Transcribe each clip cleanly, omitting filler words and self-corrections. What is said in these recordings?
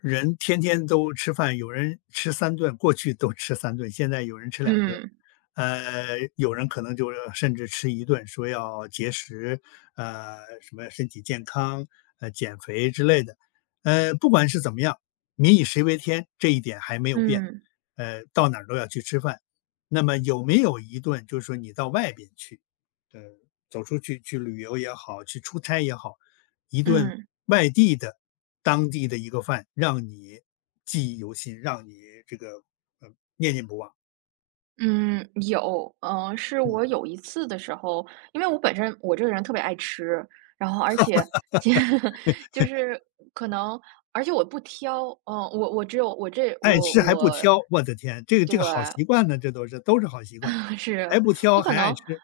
人天天都吃饭，有人吃三顿，过去都吃三顿，现在有人吃两顿。嗯有人可能就是甚至吃一顿，说要节食，什么身体健康，减肥之类的。不管是怎么样，民以食为天，这一点还没有变。嗯到哪儿都要去吃饭。那么有没有一顿就是说你到外边去，呃，走出去旅游也好，去出差也好，一顿嗯外地的、当地的一个饭，让你记忆犹新，让你这个呃念念不忘。嗯，有，是嗯，我有一次的时候，因为我本身我这个人特别爱吃，然后而且 就是可能，而且我不挑。嗯，我只有我这爱我吃还不我，挑，我的天，这个对 这个好习惯呢，这都是好习 惯，啊，是，还不挑我可还爱能吃，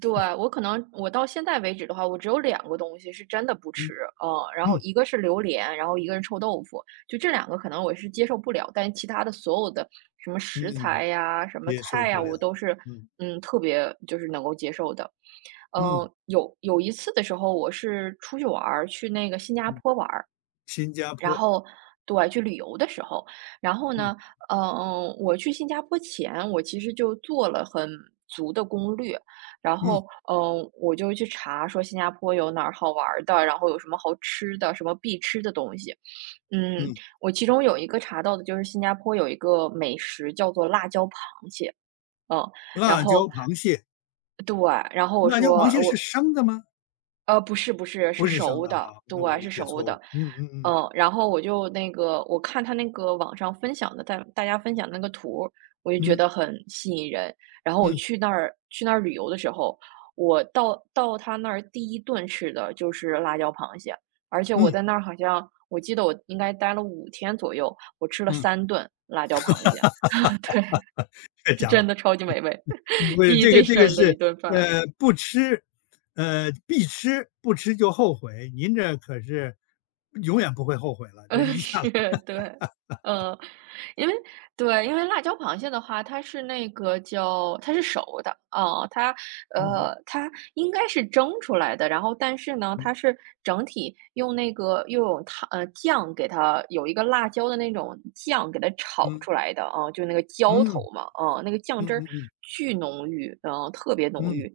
对，我可能我到现在为止的话，我只有两个东西是真的不吃。嗯嗯，然后嗯一个是榴莲，然后一个是臭豆腐。就这两个可能我是接受不了，但其他的所有的什么食材嗯，呀、什么接受菜不呀，了，我都是，嗯特别就是能够接受的。嗯有一次的时候，我是出去玩儿，去那个新加嗯，坡玩儿。新加然坡，后对，去旅游的时候，然后嗯呢，我去新加坡前，我其实就做了很足的攻略。然嗯后，我就去查说新加坡有哪儿好玩儿的，然后有什么好吃的，什么必吃的东西。嗯，嗯，我其中有一个查到的就是新加坡有一个美食叫做辣椒螃蟹。嗯，然辣椒后螃蟹，对，然后我辣椒说螃蟹是我生的吗？不是不是，是不是生熟的的，哈，那我对，理是解熟错误。的。嗯嗯嗯。然后我就那个，我看他那个网上分享的，大家分享的那个图儿我就觉嗯得很吸引人。然后我嗯去那儿旅游的时候，我到他那儿第一顿吃的就是辣椒螃蟹，而且我嗯在那儿好像我记得我应该待了5天左右，我吃了嗯，3顿辣椒螃蟹。对，这是家伙，真的超级美味。不是记忆这最个这个深的一是，顿饭。不吃，必吃，不吃就后悔。您这可是永远不会后悔了，这一下是，子，对。嗯，因为对，因为辣椒螃蟹的话，它是那个叫它是熟的啊，它嗯哼，它应该是蒸出来的，然后但是呢，嗯它是整体用那个又有糖酱给它有一个辣椒的那种酱给它炒嗯出来的啊，就那个浇嗯头嘛。啊，那个酱嗯汁儿嗯嗯巨浓郁，特别浓嗯，郁。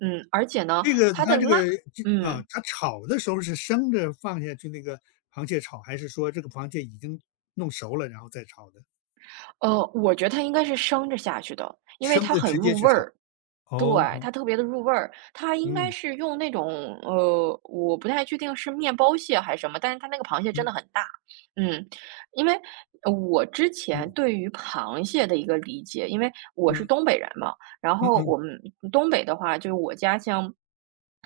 而且呢，这个它的它这辣，个这啊，嗯。它炒的时候是生着放下去那个螃蟹炒，还是说这个螃蟹已经弄熟了然后再炒的？我觉得它应该是生着下去的，因为生它的很直接入去味炒。儿。对，哦，嗯它特别的入味儿，它应该嗯是用那种，我不太确定是面包蟹还是什么，但是它那个螃蟹真嗯的很大。嗯，因为我之前嗯对于螃蟹的一个理解，因为我是嗯东北人嘛。然嗯后嗯我们东北的话，就是我家乡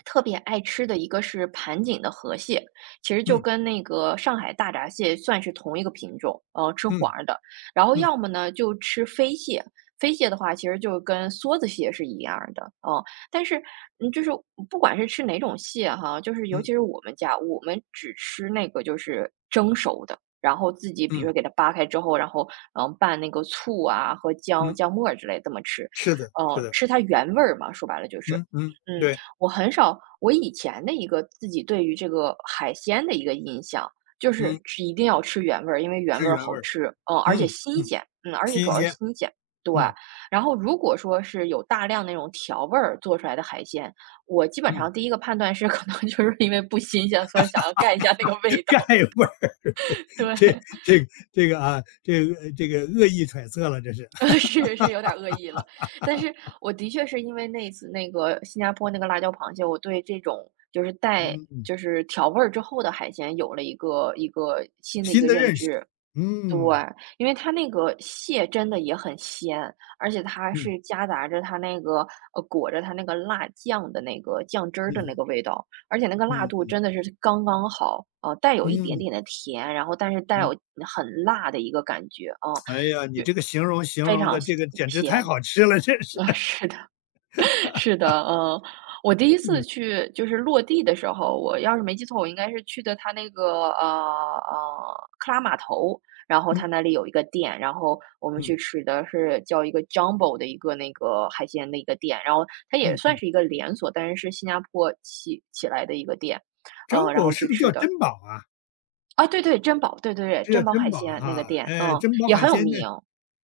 特别爱吃的一个是盘锦的河蟹，其实就嗯跟那个上海大闸蟹算是同一个品种。吃嗯黄儿的。然后嗯要么呢就吃飞蟹，飞蟹的话其实就跟梭子蟹是一样儿的。嗯，但是就是不管是吃哪种蟹哈，就是尤嗯其是我们家，我们只吃那个就是蒸熟的，然后自己比如嗯。说给它扒开之后，然后拌那个醋啊和嗯，姜末儿之类这么吃，是的，是的，吃它原味儿嘛，说白了就是。嗯嗯，嗯，对，我很少，我以前的一个自己对于这个海鲜的一个印象，就嗯，是吃一定要吃原味儿，因为原是味儿原味好儿，吃。嗯，而嗯且新嗯，鲜，而且主新要是鲜，新鲜，对。嗯然后如果说是有大量那种调味儿做出来的海鲜，我基本嗯，上第一个判断是 可能就是因为不新鲜，所以想要盖一下那个味 道。盖味儿，对，这这个恶意揣测了，这是，是是有点恶意了。但是我的确是因为那次那个新加坡那个辣椒螃蟹，我对这种就是带嗯嗯，就是调味儿之后的海鲜有了一个新的一新个的认认识，知。对，嗯因为它那个蟹真的也很鲜，而且它嗯是夹杂着它那个裹着它那个辣酱的那个酱汁儿嗯的那哼个味道，而且那个辣度嗯真的是刚刚好。带有一点嗯点的甜，然后但是带有嗯，很辣的一个感觉。嗯，哎呀，你就这个形容形非容常的这个简直太鲜。好吃了，这是，啊，是的。是的。嗯，我第一次嗯去就是落地的时候，我要是没记错，我应该是去的他那个克拉码头。然后他嗯那里有一个店，然后我们去嗯吃的是叫一个 Jumbo 的一个那个海鲜的一个店，然后它也嗯算嗯，是一个连锁，但是是新加坡起来的一个店。张然狗后是去不是叫吃珍的宝啊？啊，对对，珍宝，对对对，这叫珍宝珍海宝鲜那个哈，店，哎，珍宝也海很有鲜的，名。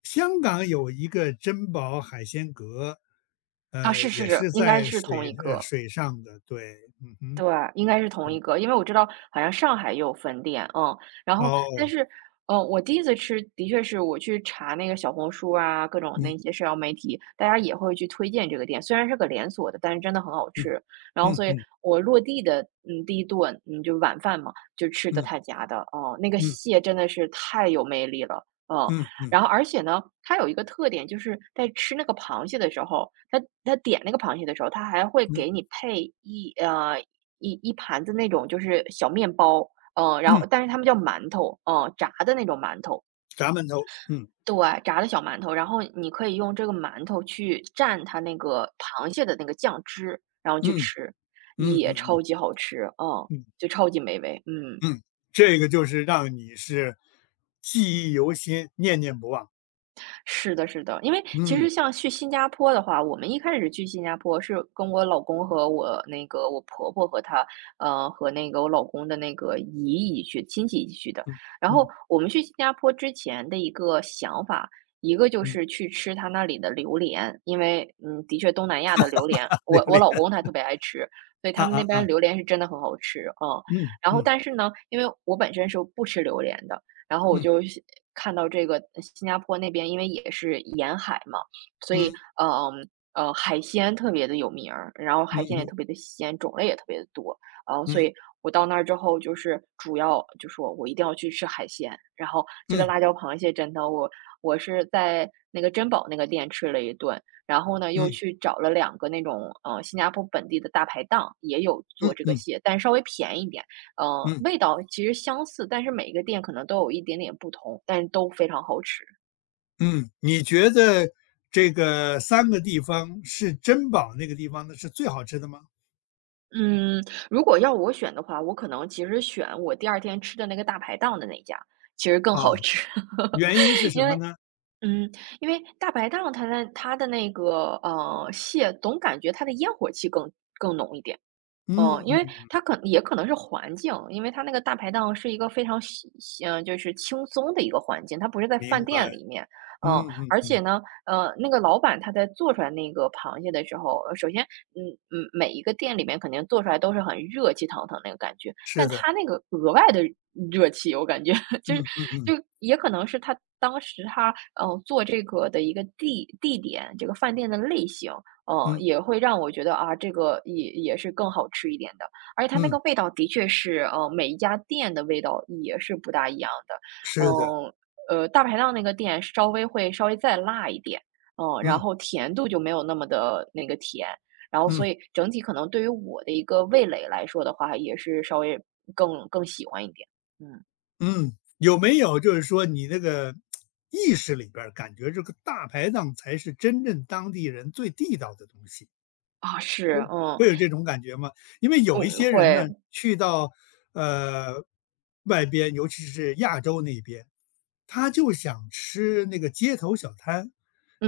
香港有一个珍宝海鲜阁，啊，是是也是是，应该在是同一个。水上的，对，嗯哼，对，应该是同一个，因为我知道好像上海也有分店。嗯，然后但哦，是，我第一次吃的确是我去查那个小红书啊，各种嗯那些社交媒体，大家也会去推荐这个店，虽然是个连锁的，但是真的很好嗯，吃。然后，嗯所以嗯我落地的，第一顿，就晚饭嘛，就吃的嗯他家的。哦、那个嗯蟹真的是太有魅力了。嗯，嗯嗯然后而且呢，它有一个特点，就是在吃那个螃蟹的时候，它点那个螃蟹的时候，它还会嗯给你配一盘子那种就是小面包。然嗯，后但是他们叫馒头。嗯，炸的那种馒头，炸头，嗯对，炸的小馒头，然后你可以用这个馒头去蘸它那个螃蟹的那个酱汁，然后去嗯吃，嗯也嗯嗯超级好吃。嗯，嗯就超级美味，嗯。嗯，这个就是让你是记忆犹新、念念不忘，是的，是的，因为其嗯实像去新加坡的话，我们一开始去新加坡是跟我老公和我那个我婆婆和她，和那个我老公的那个姨姨去，亲戚一起去的。嗯然嗯后我们去新加坡之前的一个想法，一个就嗯，是去吃他那里的榴莲，因为的确东南亚的榴莲，榴我莲，老公他特别爱吃，所以啊他们那啊边啊，榴莲是真的很好吃，嗯。嗯然后嗯但是呢，因为我本身是不吃榴莲的。然后我嗯就西看到这个新加坡那边，因为也是沿海嘛，所以嗯嗯海鲜特别的有名儿，然后嗯海鲜嗯也特别嗯的鲜，种类也特别的多，然后所嗯。以我到那儿之后，就是主要就说我一定要去吃海鲜，然后这个辣椒螃蟹真的我是在那个珍宝那个店吃了一顿，然后呢又嗯去找了两个那种新加坡本地的大排档，也有嗯做这个嗯蟹，但稍微便宜一点。嗯味道其实相似，但是每一个店可能都有一点点不同，但是都非常好吃。嗯，你觉得这个三个地方是珍宝那个地方的是最好吃的吗？嗯，如果要我选的话，我可能其实选我第二天吃的那个大排档的那家，其实更啊，好吃。原因是 什因么为呢？嗯，因为大排档它的那个蟹，总感觉它的烟火气更浓一点。嗯嗯因为嗯，它也可能是环境，因为它那个大排档是一个非常就是轻松的一个环境，它不是在饭明白，店里面。嗯，嗯嗯而且嗯，呢，那个老板他在做出来那个螃蟹的时候，首先，每一个店里面肯定做出来都是很热气腾腾那个感觉，是但的，他那个额外的热气，我感觉 就是嗯嗯嗯就也可能是他当时他做这个的一个地点，这个饭店的类型，嗯，嗯也会让我觉得啊，这个也是更好吃一点的，而且它那嗯，个味道的确是，每一家店的味道也是不大一样的。是的，嗯，大排档那个店稍微会再辣一点，嗯，然嗯后甜度就没有那么的那个甜，然后嗯所以整体可能对于我的一个味蕾来说的话，也是稍微更喜欢一点。嗯，嗯，有没有就是说你那个意识里边儿感觉这个大排档才是真正当地人最地道的东西？啊，是，嗯，会有这种感觉吗？因为有一嗯，些人会，呢，去到呃外边，尤其是亚洲那边，他就想吃那个街头小摊，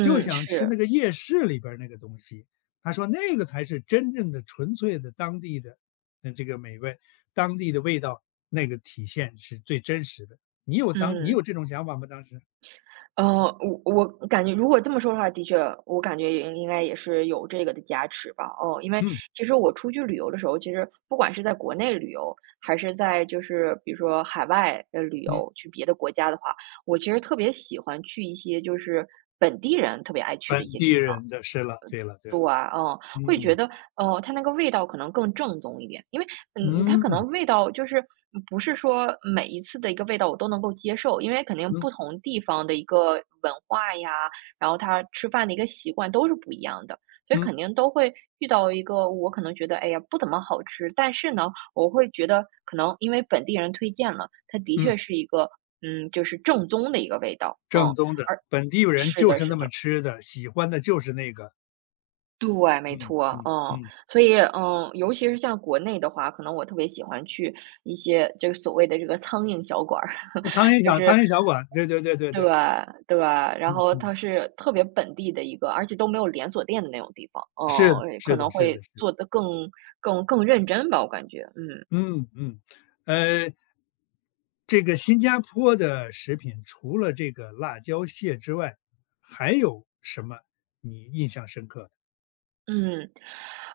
就想吃那是，个夜市里边儿那个东西。他说那个才是真正的纯粹的当地的这个美味，当地的味道那个体现是最真实的。你有当你嗯。有这种想法吗？当时，我感觉如果这么说的话，的确，我感觉也应该也是有这个的加持吧。哦，因为嗯其实我出去旅游的时候，其实不管是在国内旅游，还是在就是比如说海外旅嗯，游，去别的国家的话，我其实特别喜欢去一些就是本地人特别爱去的一本些地地方。人的，是了，对了对对，了，嗯，会觉嗯得，它那个味道可能更正宗一点，因为，嗯，它嗯可嗯能味道就是不是说每一次的一个味道我都能够接受，因为肯定不同地方的一个文化呀，然后他吃饭的一个习惯都是不一样的，所以嗯嗯。肯定都会遇到一个我可能觉得，哎呀，不怎么好吃，但是呢，我会觉得可能因为本地人推荐了，它的确是一个，嗯，就是正宗的一个味道，嗯，正宗的，而本地人是就的，是是那么的。吃的，喜欢的就是那个。对，没嗯错，嗯嗯，嗯，所以，嗯，尤其是像国内的话，可能我特别喜欢去一些这个所谓的这个苍蝇小馆儿，那就苍是蝇小馆，对对对对对对，对，然嗯后嗯，它是特别本地的一个，而且都没有连锁店的那种地方，是的嗯，是可的能是的会是的，做得更认真吧，我感觉，嗯。嗯嗯。呃，这个新加坡的食品除了这个辣椒蟹之外，还有什么你印象深刻的？嗯，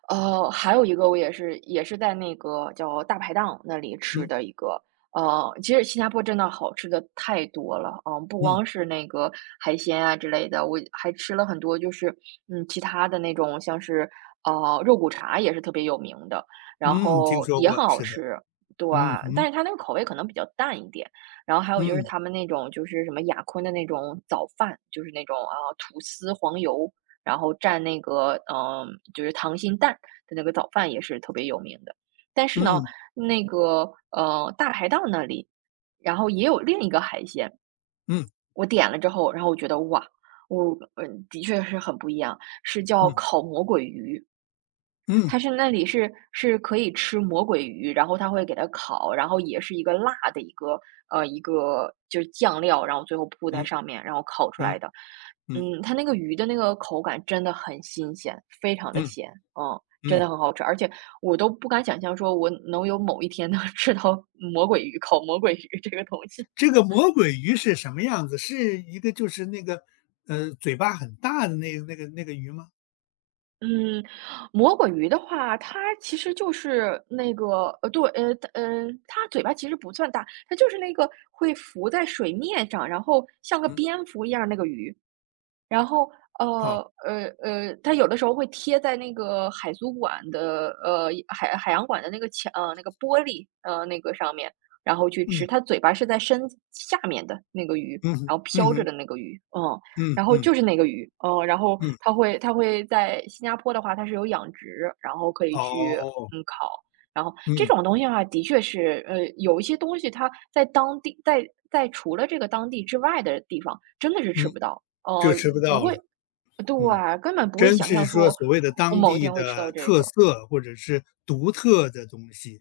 还有一个我也是在那个叫大排档那里吃嗯的一个，其实新加坡真的好吃的太多了，不嗯光是那个海鲜啊之类的，我还吃了很多，就是嗯，其他的那种像是肉骨茶也是特别有名的，然嗯，听后说也过，很好是的，吃，对嗯啊但哼，是它那个口味可能比较淡一点，然后还有就是嗯他们那种就是什么雅坤的那种早饭，就是那种啊吐司黄油。然后蘸那个嗯，就是溏心蛋的那个早饭也是特别有名的。但是呢，嗯那个大排档那里，然后也有另一个海鲜，嗯我点了之后，然后我觉得哇，我嗯的确是很不一样，是叫嗯烤魔鬼鱼。嗯它是那里是可以吃魔鬼鱼，然后它会给它烤，然后也是一个辣的一个一个就是酱料，然后最后铺在嗯上面，然后烤出嗯来的。嗯嗯，它那个鱼的那个口感真的很新鲜，非常的嗯嗯鲜，嗯，真嗯。的很好吃。而且我都不敢想象说我能有某一天能 吃到魔鬼鱼，烤魔鬼鱼这个东西。这个魔鬼鱼是什么样子？是一个就是那个，嘴巴很大的那个鱼吗？嗯，魔鬼鱼的话，它其实就是那个，对，它嗯它嘴巴其实不算大，它就是那个会浮在水面上，然后像个嗯，蝙蝠一样那个鱼。然后，哦，呃它有的时候会贴在那个海族馆的海洋馆的那个墙那个玻璃，那个上面，然后去吃。嗯，它嘴巴是在身子下面的那个鱼，嗯哼，然后嗯飘着哼，的那个鱼，嗯，嗯然后嗯就是那个鱼，嗯，然后嗯，它会在新加坡的话，它是有养殖，然后可以去，哦，嗯，烤。然后这嗯种东西的话，的确是，有一些东西它在除了这个当地之外的地方，真的是嗯，吃不到。哦，就吃不不到了，会对嗯，啊，根本不会真想是象说说所谓的我当某一地天会吃到的这特个。色或者是独特的东西，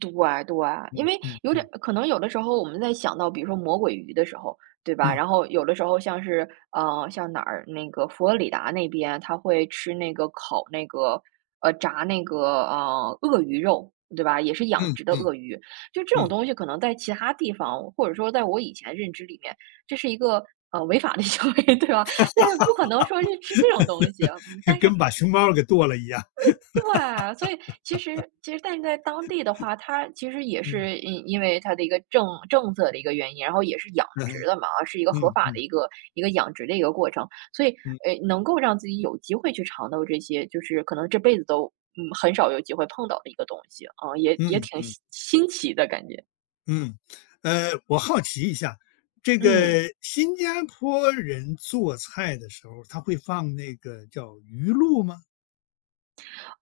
对啊对啊，因嗯为嗯有点嗯可能有的时候我们在想到，比如说魔鬼鱼的时候，对吧？嗯然后有的时候像是像哪儿那个佛罗里达那边，他会吃那个烤那个炸那个鳄鱼肉，对吧？也是养嗯殖的嗯鳄鱼，就这种嗯，东西可能在其他地方，或者说在我以前认知里面，这是一个违法的行为，对吧？就是不可能说是吃这种东西，嗯 但是跟把熊猫给剁了一样，对，所以其实但是在当地的话，它其实也嗯 是因为它的一个政策的一个原因，然后也是养殖 的嘛，是一个合嗯嗯法的嗯一个养殖的一个过程，所以嗯能够让自己有机会去尝到这些，就是可能这辈子都嗯很少有机会碰到的一个东西，啊，也也嗯挺嗯。新奇的感觉。嗯，我好奇一下，这嗯，个新加坡人做菜的时候，他会放那个叫鱼露吗？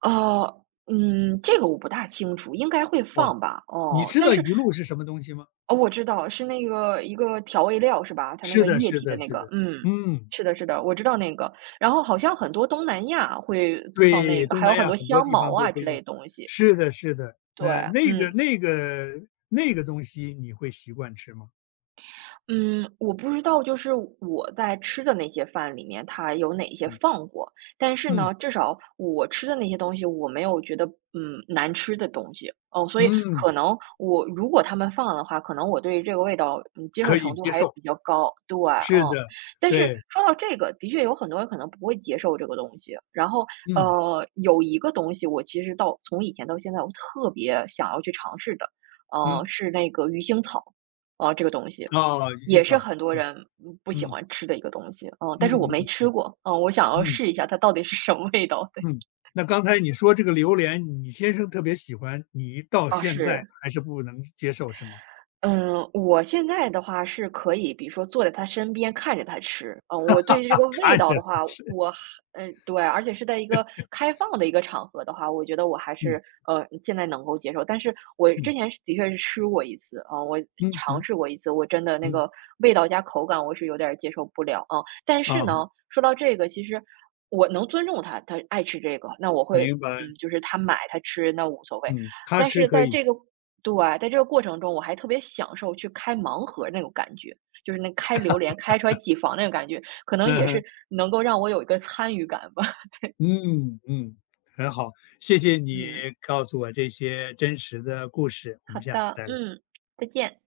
哦，嗯，这个我不大清楚，应该会哦，放吧，你哦，知但道是鱼露是什么东西吗？哦，我知道，是那个一个调味料是吧？它那是个的，液是体的的，那是的，个，嗯，嗯，是的，是的，我知道那个。然后好像很多东南亚会放那对，个，东还南有很亚多很多香地茅方都啊会之用。类的东西。是的，是的，对，那那个嗯。那个那个东西你会习惯吃吗？嗯，我不知道，就是我在吃的那些饭里面，它有哪一些嗯放过。但是嗯呢，至少我吃的那些东西，我没有觉得嗯难吃的东西哦。所以嗯，可能我如果他们放了的话，可能我对这个味道嗯接受可以程度接还受。比较高。对，是嗯。的，但是对，说到这个，的确有很多人可能不会接受这个东西。然后嗯有一个东西，我其实到从以前到现在，我特别想要去尝试的，嗯，是那个鱼腥草。这个东西，哦，鱼腥也是草，很多人，嗯不喜嗯欢吃的一个东西，嗯，但是我嗯没嗯嗯吃过，嗯，我想要嗯。试一下它到底是什么味道，对。嗯，那刚才你说这个榴莲，你先生特别喜欢，你到啊现在是。还是不能接受是吗？嗯，我现在的话是可以，比如说坐在他身边看着他吃。嗯，我对于这个 味看道的着话，吃，我还嗯，对，而且是在一个开放的一个场合的话，我觉得我还嗯是现在能够接受。但是我嗯之前是的确是吃过一次啊，我嗯尝嗯试过一次，我真的那嗯，个味道加口感我是有点儿接受不了啊。但啊，是呢，说到这个，其实我能尊重他，他爱吃这个，那我会明白，嗯，就是他买他吃那无所谓。嗯，他但吃是可在以，这个对，在这个过程中，我还特别享受去开盲盒那种感觉，就是那开榴莲开出来几房那种感觉，可能嗯也哼是能够让我有一个参与感吧。嗯嗯，很好，谢谢你嗯，告诉我这些真实的故事，我好们下次的，再聊。嗯，再见。